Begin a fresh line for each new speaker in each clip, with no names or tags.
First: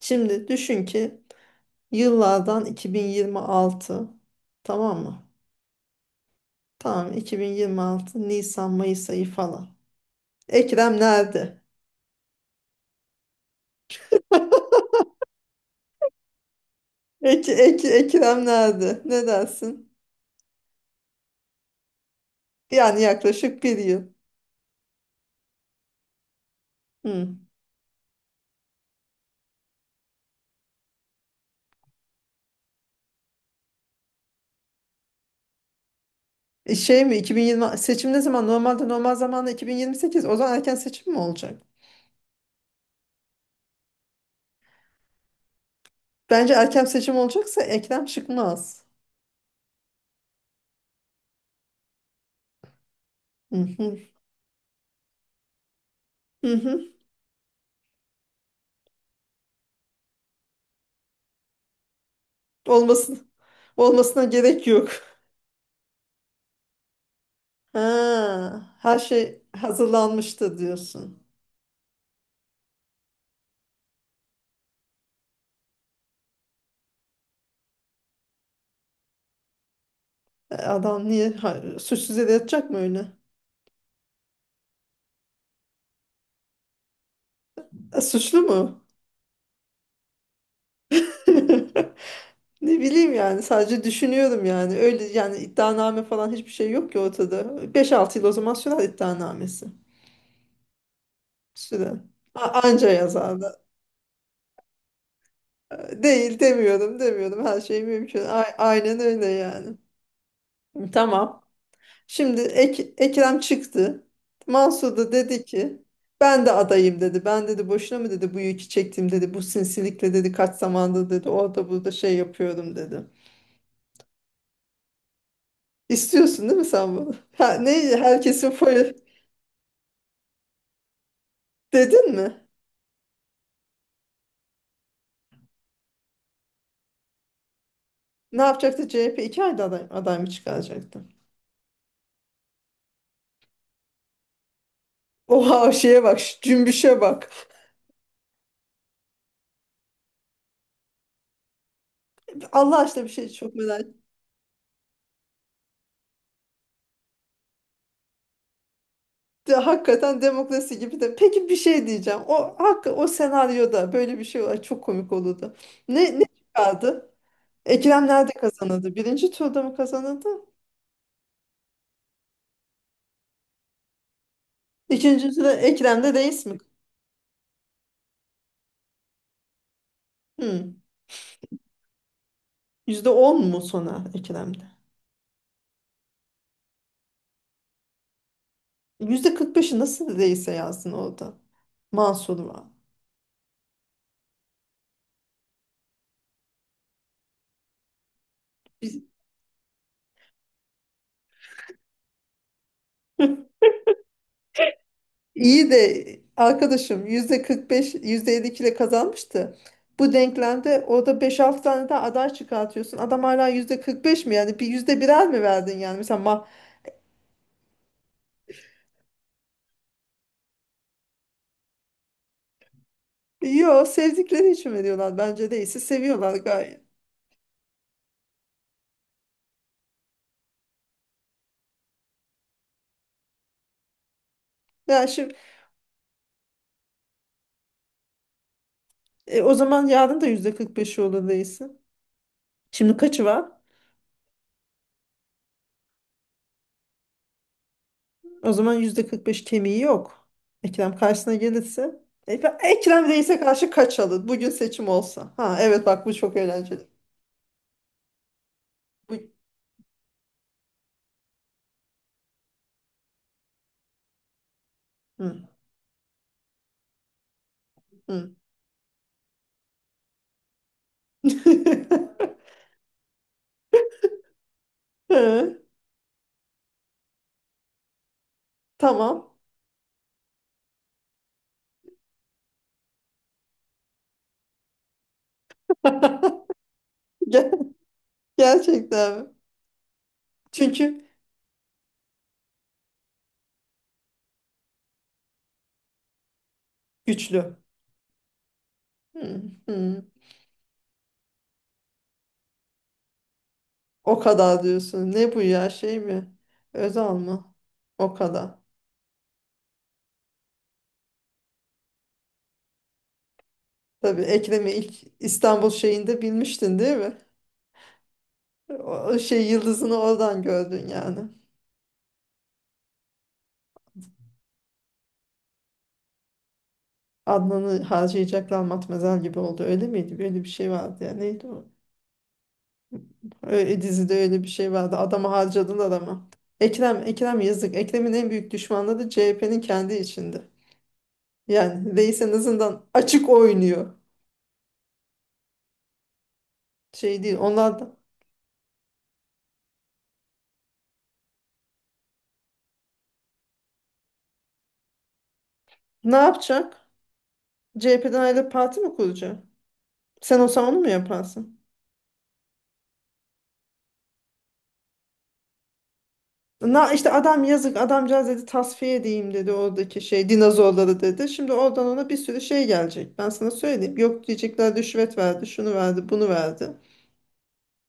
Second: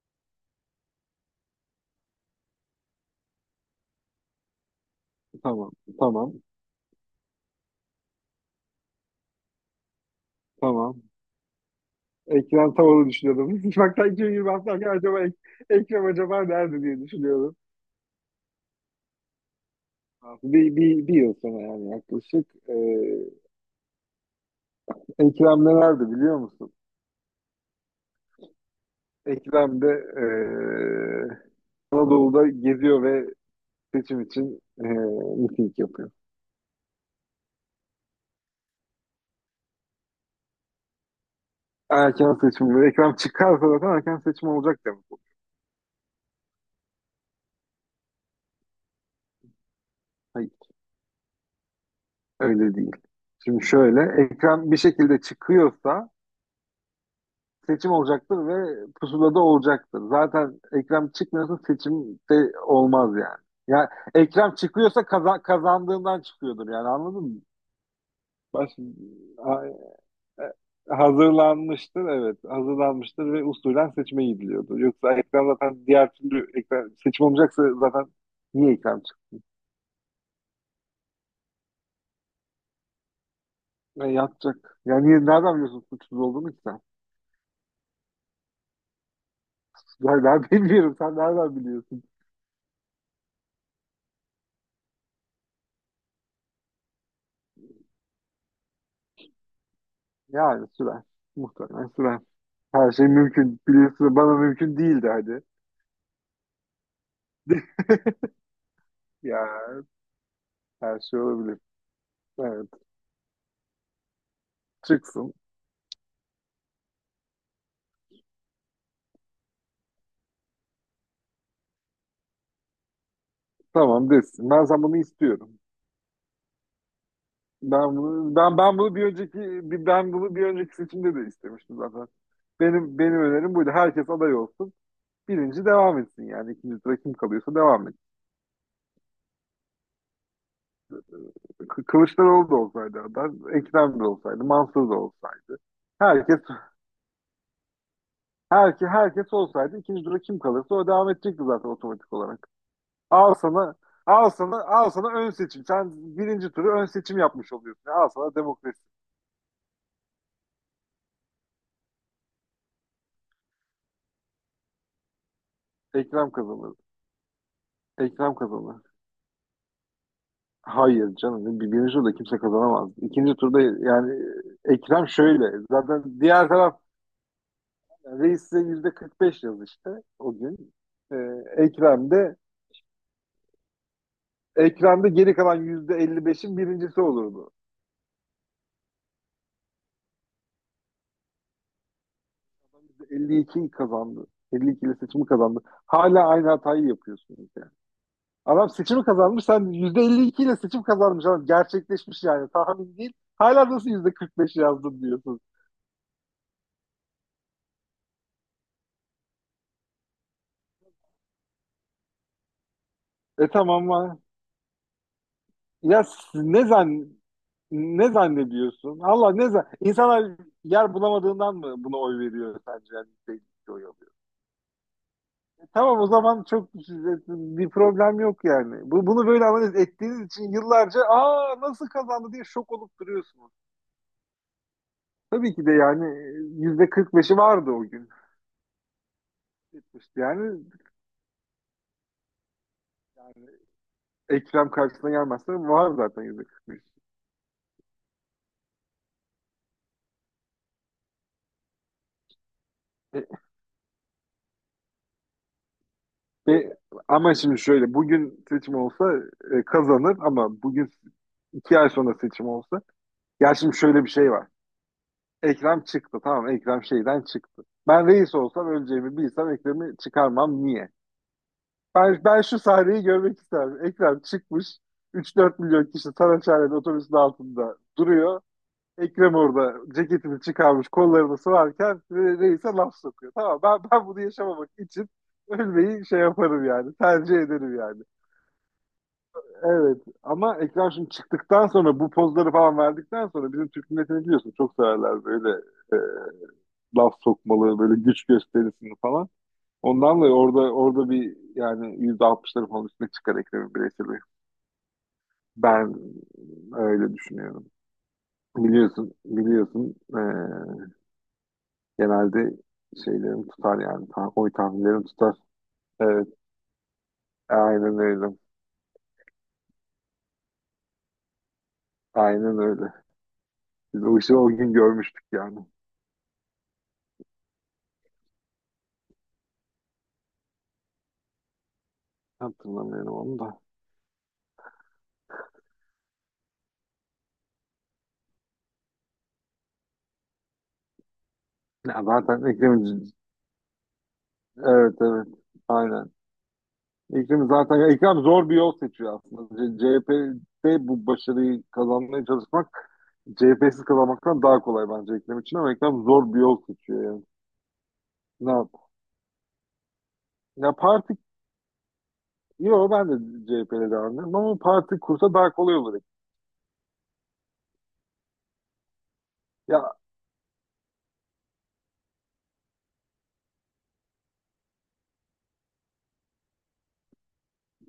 Şimdi düşün ki yıllardan 2026, tamam mı?
Tamam, tamam,
Tamam, 2026 Nisan Mayıs ayı falan. Ekrem
tamam.
nerede?
Ekrem Tavan'ı düşünüyordum. Bak sanki 20 hafta önce acaba Ekrem acaba nerede diye düşünüyordum.
Ekrem nerede? Ne dersin?
Bir yıl sonra yani yaklaşık.
Yani yaklaşık bir yıl.
Ekrem de nerede biliyor musun?
Hı.
Ekrem de ee, Anadolu'da geziyor ve seçim için miting yapıyor.
Şey mi 2020 seçim ne zaman? Normalde normal zamanda 2028. O zaman erken seçim mi olacak?
Erken seçim. Ekrem çıkarsa zaten erken seçim olacak demek bu.
Bence erken seçim olacaksa Ekrem çıkmaz.
Hayır, öyle değil.
Hı
Şimdi
hı.
şöyle, Ekrem bir şekilde çıkıyorsa
Hı hı.
seçim olacaktır ve pusulada olacaktır. Zaten Ekrem çıkmıyorsa seçim de olmaz
Olmasın.
yani. Ya
Olmasına
Ekrem
gerek yok.
çıkıyorsa kazandığından çıkıyordur yani anladın mı?
Ha,
Baş
her şey
ha-
hazırlanmıştı diyorsun.
Hazırlanmıştır, evet, hazırlanmıştır ve usulen seçime gidiliyordu. Yoksa Ekrem zaten diğer türlü Ekrem seçim olmayacaksa zaten niye Ekrem çıktı?
Adam niye suçsuz yere yatacak mı öyle?
Yani yatacak. Yani niye, nereden biliyorsun suçsuz olduğunu ki sen?
Suçlu mu?
Ben bilmiyorum. Sen nereden biliyorsun?
Ne bileyim yani, sadece düşünüyorum yani. Öyle yani, iddianame falan hiçbir şey yok ki ortada. 5-6 yıl o zaman sürer iddianamesi.
Yani sürer. Muhtemelen
Süre.
sürer.
Anca
Her şey
yazarlar.
mümkün. Biliyorsun, bana mümkün değildi hadi.
Değil demiyorum, her şey mümkün. Aynen öyle
Ya,
yani.
her şey
Tamam.
olabilir.
Şimdi
Evet.
Ekrem çıktı. Mansur da
Çıksın.
dedi ki ben de adayım dedi. Ben dedi boşuna mı dedi bu yükü çektim dedi. Bu sinsilikle dedi kaç zamandır dedi orada burada şey yapıyorum dedi.
Tamam, desin. Ben sen bunu istiyorum.
İstiyorsun değil mi sen bunu? Ha, ne
Ben bunu
herkesin
ben ben
foyu
bunu bir önceki Ben bunu bir önceki seçimde de istemiştim zaten.
dedin mi?
Benim önerim buydu. Herkes aday olsun. Birinci devam etsin yani. İkinci sıra kim kalıyorsa devam etsin.
Ne yapacaktı CHP? 2 ayda aday mı çıkaracaktı?
Kılıçdaroğlu da olsaydı aday, Ekrem de olsaydı, Mansur da olsaydı.
Oha, şeye bak,
Herkes
şu cümbüşe bak.
herkes olsaydı ikinci tura kim kalırsa o devam edecekti zaten otomatik olarak.
Allah aşkına bir şey
Al
çok
sana,
merak
al sana, al sana ön seçim. Sen birinci turu ön seçim yapmış oluyorsun. Al sana demokrasi.
de, hakikaten demokrasi gibi de. Peki bir şey diyeceğim. O hak o senaryoda böyle bir şey var. Çok komik olurdu. Ne
Ekrem kazanır.
çıkardı? Ekrem nerede
Ekrem kazanır.
kazanıldı? Birinci turda mı kazanıldı?
Hayır, canım. Birinci turda kimse kazanamaz. İkinci turda yani Ekrem
İkinci
şöyle.
turda
Zaten
Ekrem'de reis
diğer
mi?
taraf yani reis size yüzde 45 yaz işte o gün.
Hmm.
Ee, Ekrem de
%10 mu sona Ekrem'de?
Ekrem de geri kalan yüzde 55'in birincisi olurdu.
%45'i nasıl reise yazdın orada? Mansur var.
52 kazandı. 52 ile seçimi kazandı. Hala aynı hatayı yapıyorsunuz yani. Adam
Biz...
seçimi kazanmış. Sen %52 ile seçim kazanmış. Adam gerçekleşmiş yani. Tahmin değil. Hala nasıl %45 yazdın diyorsun.
İyi de arkadaşım, %45, yüzde 52 ile kazanmıştı. Bu denklemde orada 5-6 tane daha aday çıkartıyorsun. Adam
E
hala
tamam
yüzde
ama
45 mi yani? Bir yüzde birer mi verdin yani?
ya
Mesela.
s- ne zan ne zannediyorsun? Allah ne zan İnsanlar yer bulamadığından mı buna oy veriyor sence? Yani %52
Yo,
oy alıyor.
sevdikleri için veriyorlar bence,
E
değilse
tamam, o
seviyorlar
zaman çok
gayet.
bir problem yok yani. Bunu böyle analiz ettiğiniz için yıllarca aa nasıl kazandı diye şok olup duruyorsunuz.
Ya şimdi
Tabii ki de yani %45'i vardı o gün.
o zaman
Yetmişti
yarın da
yani.
%45'i olur değilse. Şimdi kaçı var?
Yani Ekrem karşısına gelmezse var zaten %45.
O zaman %45 kemiği yok. Ekrem karşısına gelirse. E, Ekrem
E,
Reis'e karşı kaç alır? Bugün seçim olsa. Ha evet, bak bu çok
e,
eğlenceli.
ama şimdi şöyle, bugün seçim olsa
Bu...
kazanır ama bugün 2 ay sonra seçim olsa, ya şimdi şöyle bir şey var.
Hı.
Ekrem çıktı, tamam, Ekrem şeyden çıktı. Ben
Hı.
reis olsam, öleceğimi bilsem, Ekrem'i çıkarmam, niye? Ben şu sahneyi görmek isterim. Ekrem çıkmış, üç dört
Hı.
milyon kişi Saraçhane'nin otobüsün altında duruyor.
Tamam.
Ekrem orada ceketini çıkarmış, kollarını sıvarken reise laf sokuyor. Tamam, ben bunu yaşamamak için ölmeyi şey yaparım yani. Tercih
Ger-
ederim yani.
Gerçekten mi?
Evet ama Ekrem
Çünkü
şimdi çıktıktan sonra, bu pozları falan verdikten sonra, bizim Türk milletini biliyorsun, çok severler böyle laf
güçlü.
sokmalı, böyle güç gösterisini falan.
Hı, hı.
Ondan dolayı orada bir yani %60'ları falan üstüne çıkar Ekrem'in
O
bireyseli.
kadar diyorsun. Ne bu ya,
Ben
şey mi?
öyle
Özal mı?
düşünüyorum.
O kadar.
Biliyorsun, biliyorsun. Genelde şeylerim tutar yani.
Tabii
Oy
Ekrem'i ilk
tahminlerim tutar.
İstanbul şeyinde
Evet.
bilmiştin değil mi?
Aynen öyle.
O şey yıldızını oradan gördün yani.
Aynen öyle. Biz o işi o gün görmüştük yani.
Adnan'ı harcayacaklar matmazel gibi oldu. Öyle miydi? Böyle bir şey vardı ya. Neydi o?
Hatırlamıyorum onu da.
Öyle, dizide öyle bir şey vardı. Adamı harcadın adama. Ekrem, Ekrem yazık. Ekrem'in en büyük düşmanları CHP'nin kendi içinde. Yani
Ya
reis en
zaten
azından
Ekrem,
açık oynuyor.
evet, evet. Aynen.
Şey değil.
Ekrem zaten
Onlar
ya
da
Ekrem zor bir yol seçiyor aslında. CHP'de bu başarıyı kazanmaya çalışmak CHP'siz kazanmaktan daha kolay bence Ekrem için ama Ekrem
ne
zor bir yol
yapacak?
seçiyor yani.
CHP'den
Ne
ayrılıp
yap?
parti mi kuracak? Sen olsan
Ya
onu mu
parti
yaparsın?
Yo, ben de CHP'yle devam ederim ama parti kursa daha kolay olur.
Na, işte adam yazık adamcağız dedi, tasfiye edeyim dedi
Ya,
oradaki şey dinozorları dedi. Şimdi oradan ona bir sürü şey gelecek. Ben sana söyleyeyim. Yok diyecekler, rüşvet verdi, şunu verdi, bunu verdi.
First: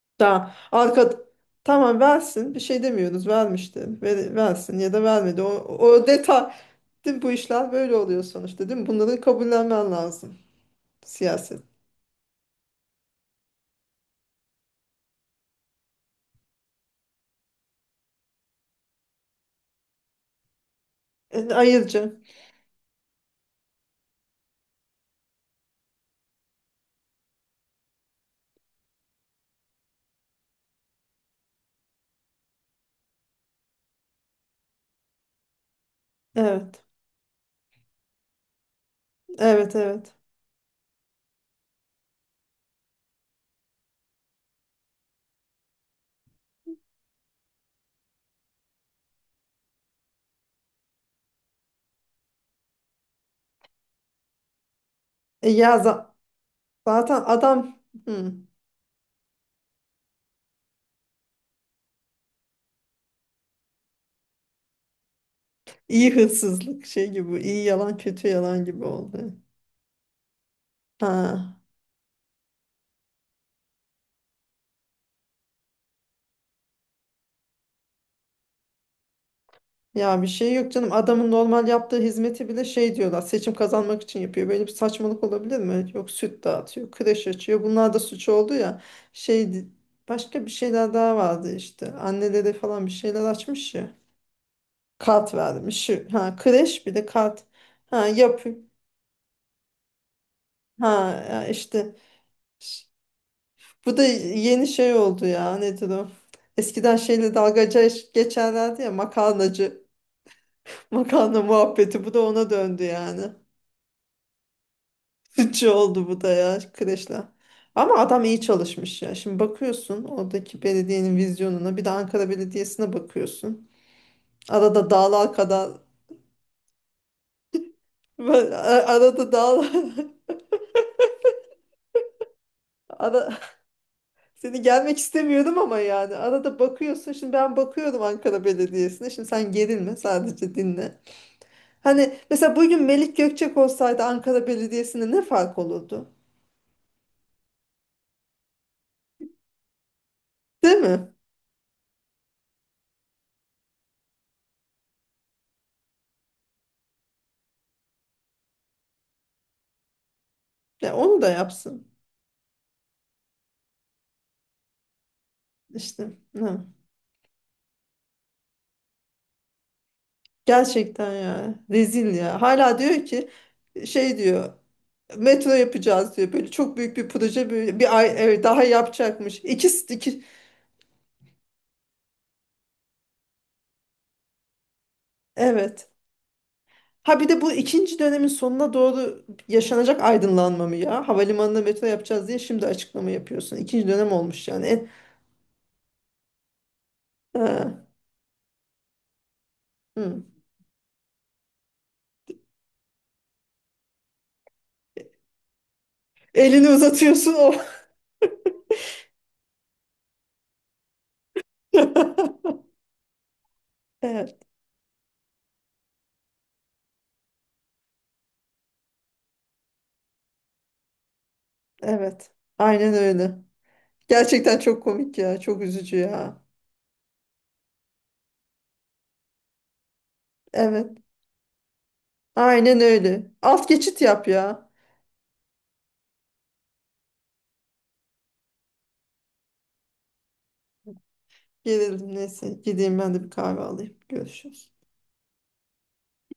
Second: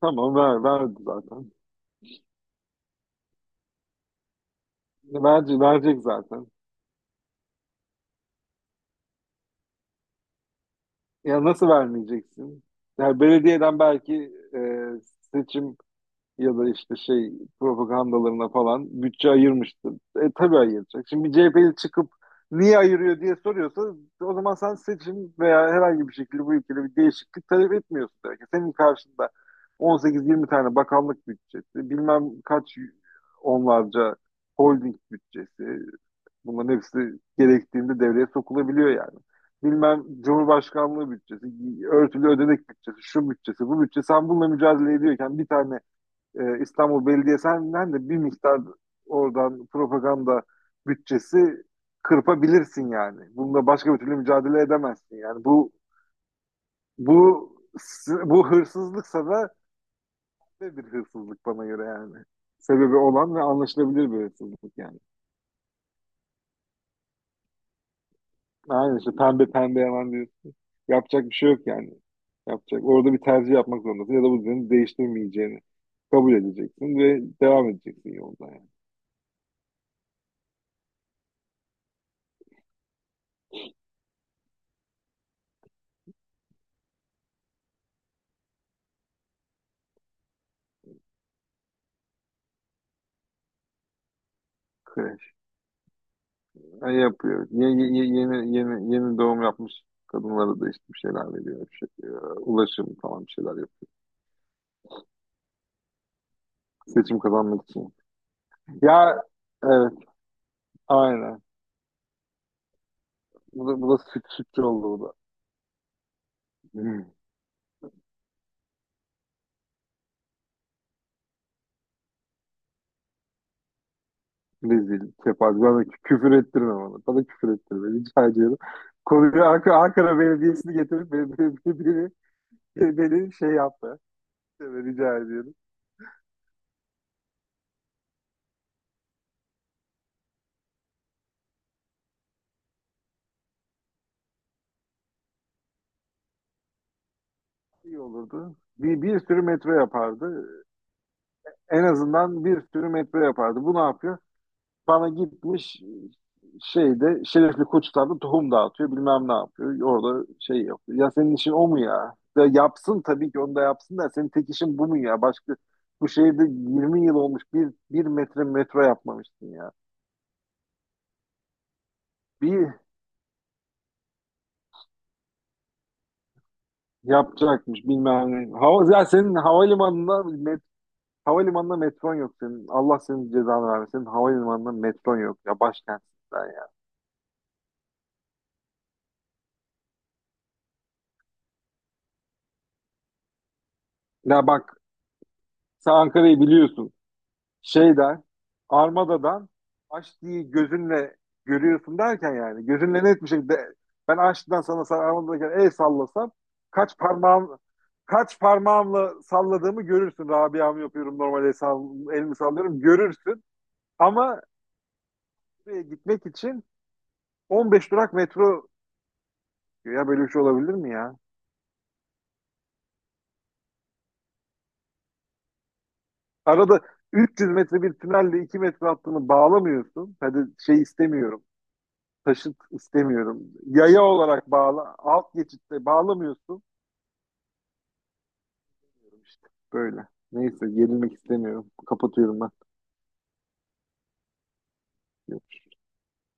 tamam,
Tamam.
verdi zaten.
Tamam versin. Bir şey demiyoruz. Vermişti. Versin ya da vermedi. O,
Verecek, verecek
o
zaten.
detay. Değil mi? Bu işler böyle oluyor sonuçta değil mi? Bunları kabullenmen lazım.
Ya,
Siyaset.
nasıl vermeyeceksin? Yani belediyeden belki seçim ya da işte şey propagandalarına falan bütçe ayırmıştı. E tabii ayıracak. Şimdi bir CHP'li çıkıp
Ayırıcı.
niye ayırıyor diye soruyorsa, o zaman sen seçim veya herhangi bir şekilde bu ülkede bir değişiklik talep etmiyorsun demek ki. Senin karşında 18-20 tane bakanlık bütçesi, bilmem kaç onlarca holding bütçesi, bunların
Evet.
hepsi gerektiğinde devreye sokulabiliyor yani.
Evet
Bilmem,
evet.
Cumhurbaşkanlığı bütçesi, örtülü ödenek bütçesi, şu bütçesi, bu bütçe. Sen bununla mücadele ediyorken bir tane İstanbul Belediyesi'nden de bir miktar oradan propaganda bütçesi kırpabilirsin yani. Bununla başka bir türlü mücadele edemezsin yani.
Ya zaten
Bu
adam,
si-,
hı,
bu hırsızlıksa da bir hırsızlık bana göre yani. Sebebi olan ve anlaşılabilir bir hırsızlık yani.
iyi hırsızlık şey gibi. İyi yalan kötü yalan gibi
Aynen işte,
oldu.
pembe pembe hemen diyorsun. Yapacak bir şey
Ha.
yok yani. Yapacak. Orada bir tercih yapmak zorundasın ya da bu düzeni değiştirmeyeceğini kabul edeceksin ve devam edeceksin yolda yani.
Ya bir şey yok canım. Adamın normal yaptığı hizmeti bile şey diyorlar. Seçim kazanmak için yapıyor. Böyle bir saçmalık olabilir mi? Yok, süt dağıtıyor, kreş açıyor. Bunlar da suç oldu ya. Şey başka bir şeyler daha vardı işte. Annelere falan bir şeyler açmış ya.
Kreş.
Kart vermiş. Ha, kreş
Ya
bir de kart.
yapıyor.
Ha yapıyor.
Yeni doğum yapmış kadınlara da işte bir
Ha
şeyler
ya
veriyor.
işte
Ulaşım falan bir şeyler yapıyor.
bu da yeni şey oldu ya. Nedir o? Eskiden
Seçim
şeyle
kazanmak
dalgaca
için.
geçerlerdi ya,
Ya,
makarnacı.
evet, aynen.
Makarna muhabbeti bu da ona döndü yani.
Bu da sütçü oldu bu da.
Sıkıcı oldu bu da ya,
Hmm.
kreşle. Ama adam iyi çalışmış ya. Şimdi bakıyorsun oradaki belediyenin vizyonuna, bir de Ankara Belediyesi'ne bakıyorsun. Arada
Rezil,
dağlar
kepaze.
kadar.
Bana küfür ettirme bana. Bana küfür ettirme. Rica ediyorum.
Arada
Konuyu
dağlar.
Ankara Belediyesi'ni getirip beni, beni, beni, beni, beni
ara,
şey yaptı.
Seni
Evet,
gelmek
rica ediyorum.
istemiyordum ama yani arada bakıyorsun, şimdi ben bakıyorum Ankara Belediyesi'ne, şimdi sen gerilme, sadece dinle. Hani mesela bugün Melik Gökçek olsaydı Ankara Belediyesi'ne ne fark olurdu?
İyi olurdu. Bir sürü metro yapardı.
Değil mi?
En azından bir sürü metro yapardı. Bu ne yapıyor? Bana gitmiş şeyde Şerefli Koçlar'da tohum dağıtıyor, bilmem ne yapıyor. Orada şey
Ya
yapıyor. Ya
onu da
senin işin o mu,
yapsın
ya? Ya yapsın, tabii ki onu da yapsın da senin tek işin bu mu, ya? Başka bu
işte.
şehirde
Ne?
20 yıl olmuş, bir metre metro yapmamışsın ya.
Gerçekten ya, rezil ya.
Bir
Hala diyor ki şey diyor, metro yapacağız diyor. Böyle çok büyük bir proje, böyle
yapacakmış
bir ay
bilmem
evet,
ne.
daha
Ya senin
yapacakmış. İkisi
havalimanında
iki
metron yok senin. Allah senin cezanı vermesin. Senin havalimanında metron yok ya,
evet.
başkentsin sen ya.
Ha, bir de bu ikinci dönemin sonuna doğru yaşanacak aydınlanma mı ya? Havalimanına metro yapacağız diye şimdi açıklama yapıyorsun. İkinci dönem
Ya
olmuş yani.
bak, sen Ankara'yı biliyorsun.
Ha,
şeyden, Armada'dan
hı.
Aşti'yi gözünle görüyorsun derken yani gözünle net bir şekilde, ben Aşti'den sana, sen Armada'dayken el sallasam
Elini
kaç
uzatıyorsun o.
parmağım kaç parmağımla salladığımı görürsün. Rabia'mı yapıyorum, normal el elimi sallıyorum görürsün
Evet,
ama gitmek için 15 durak metro, ya böyle bir şey olabilir mi ya?
evet. Aynen öyle. Gerçekten çok komik ya. Çok üzücü ya.
Arada 300 metre bir tünelle 2 metre hattını bağlamıyorsun. Hadi şey
Evet.
istemiyorum. Taşıt
Aynen öyle.
istemiyorum.
Alt geçit
Yaya
yap
olarak
ya.
bağla. Alt geçitte bağlamıyorsun. İşte böyle. Neyse, gerilmek istemiyorum.
Gerildim
Kapatıyorum ben.
neyse. Gideyim ben de bir kahve alayım. Görüşürüz.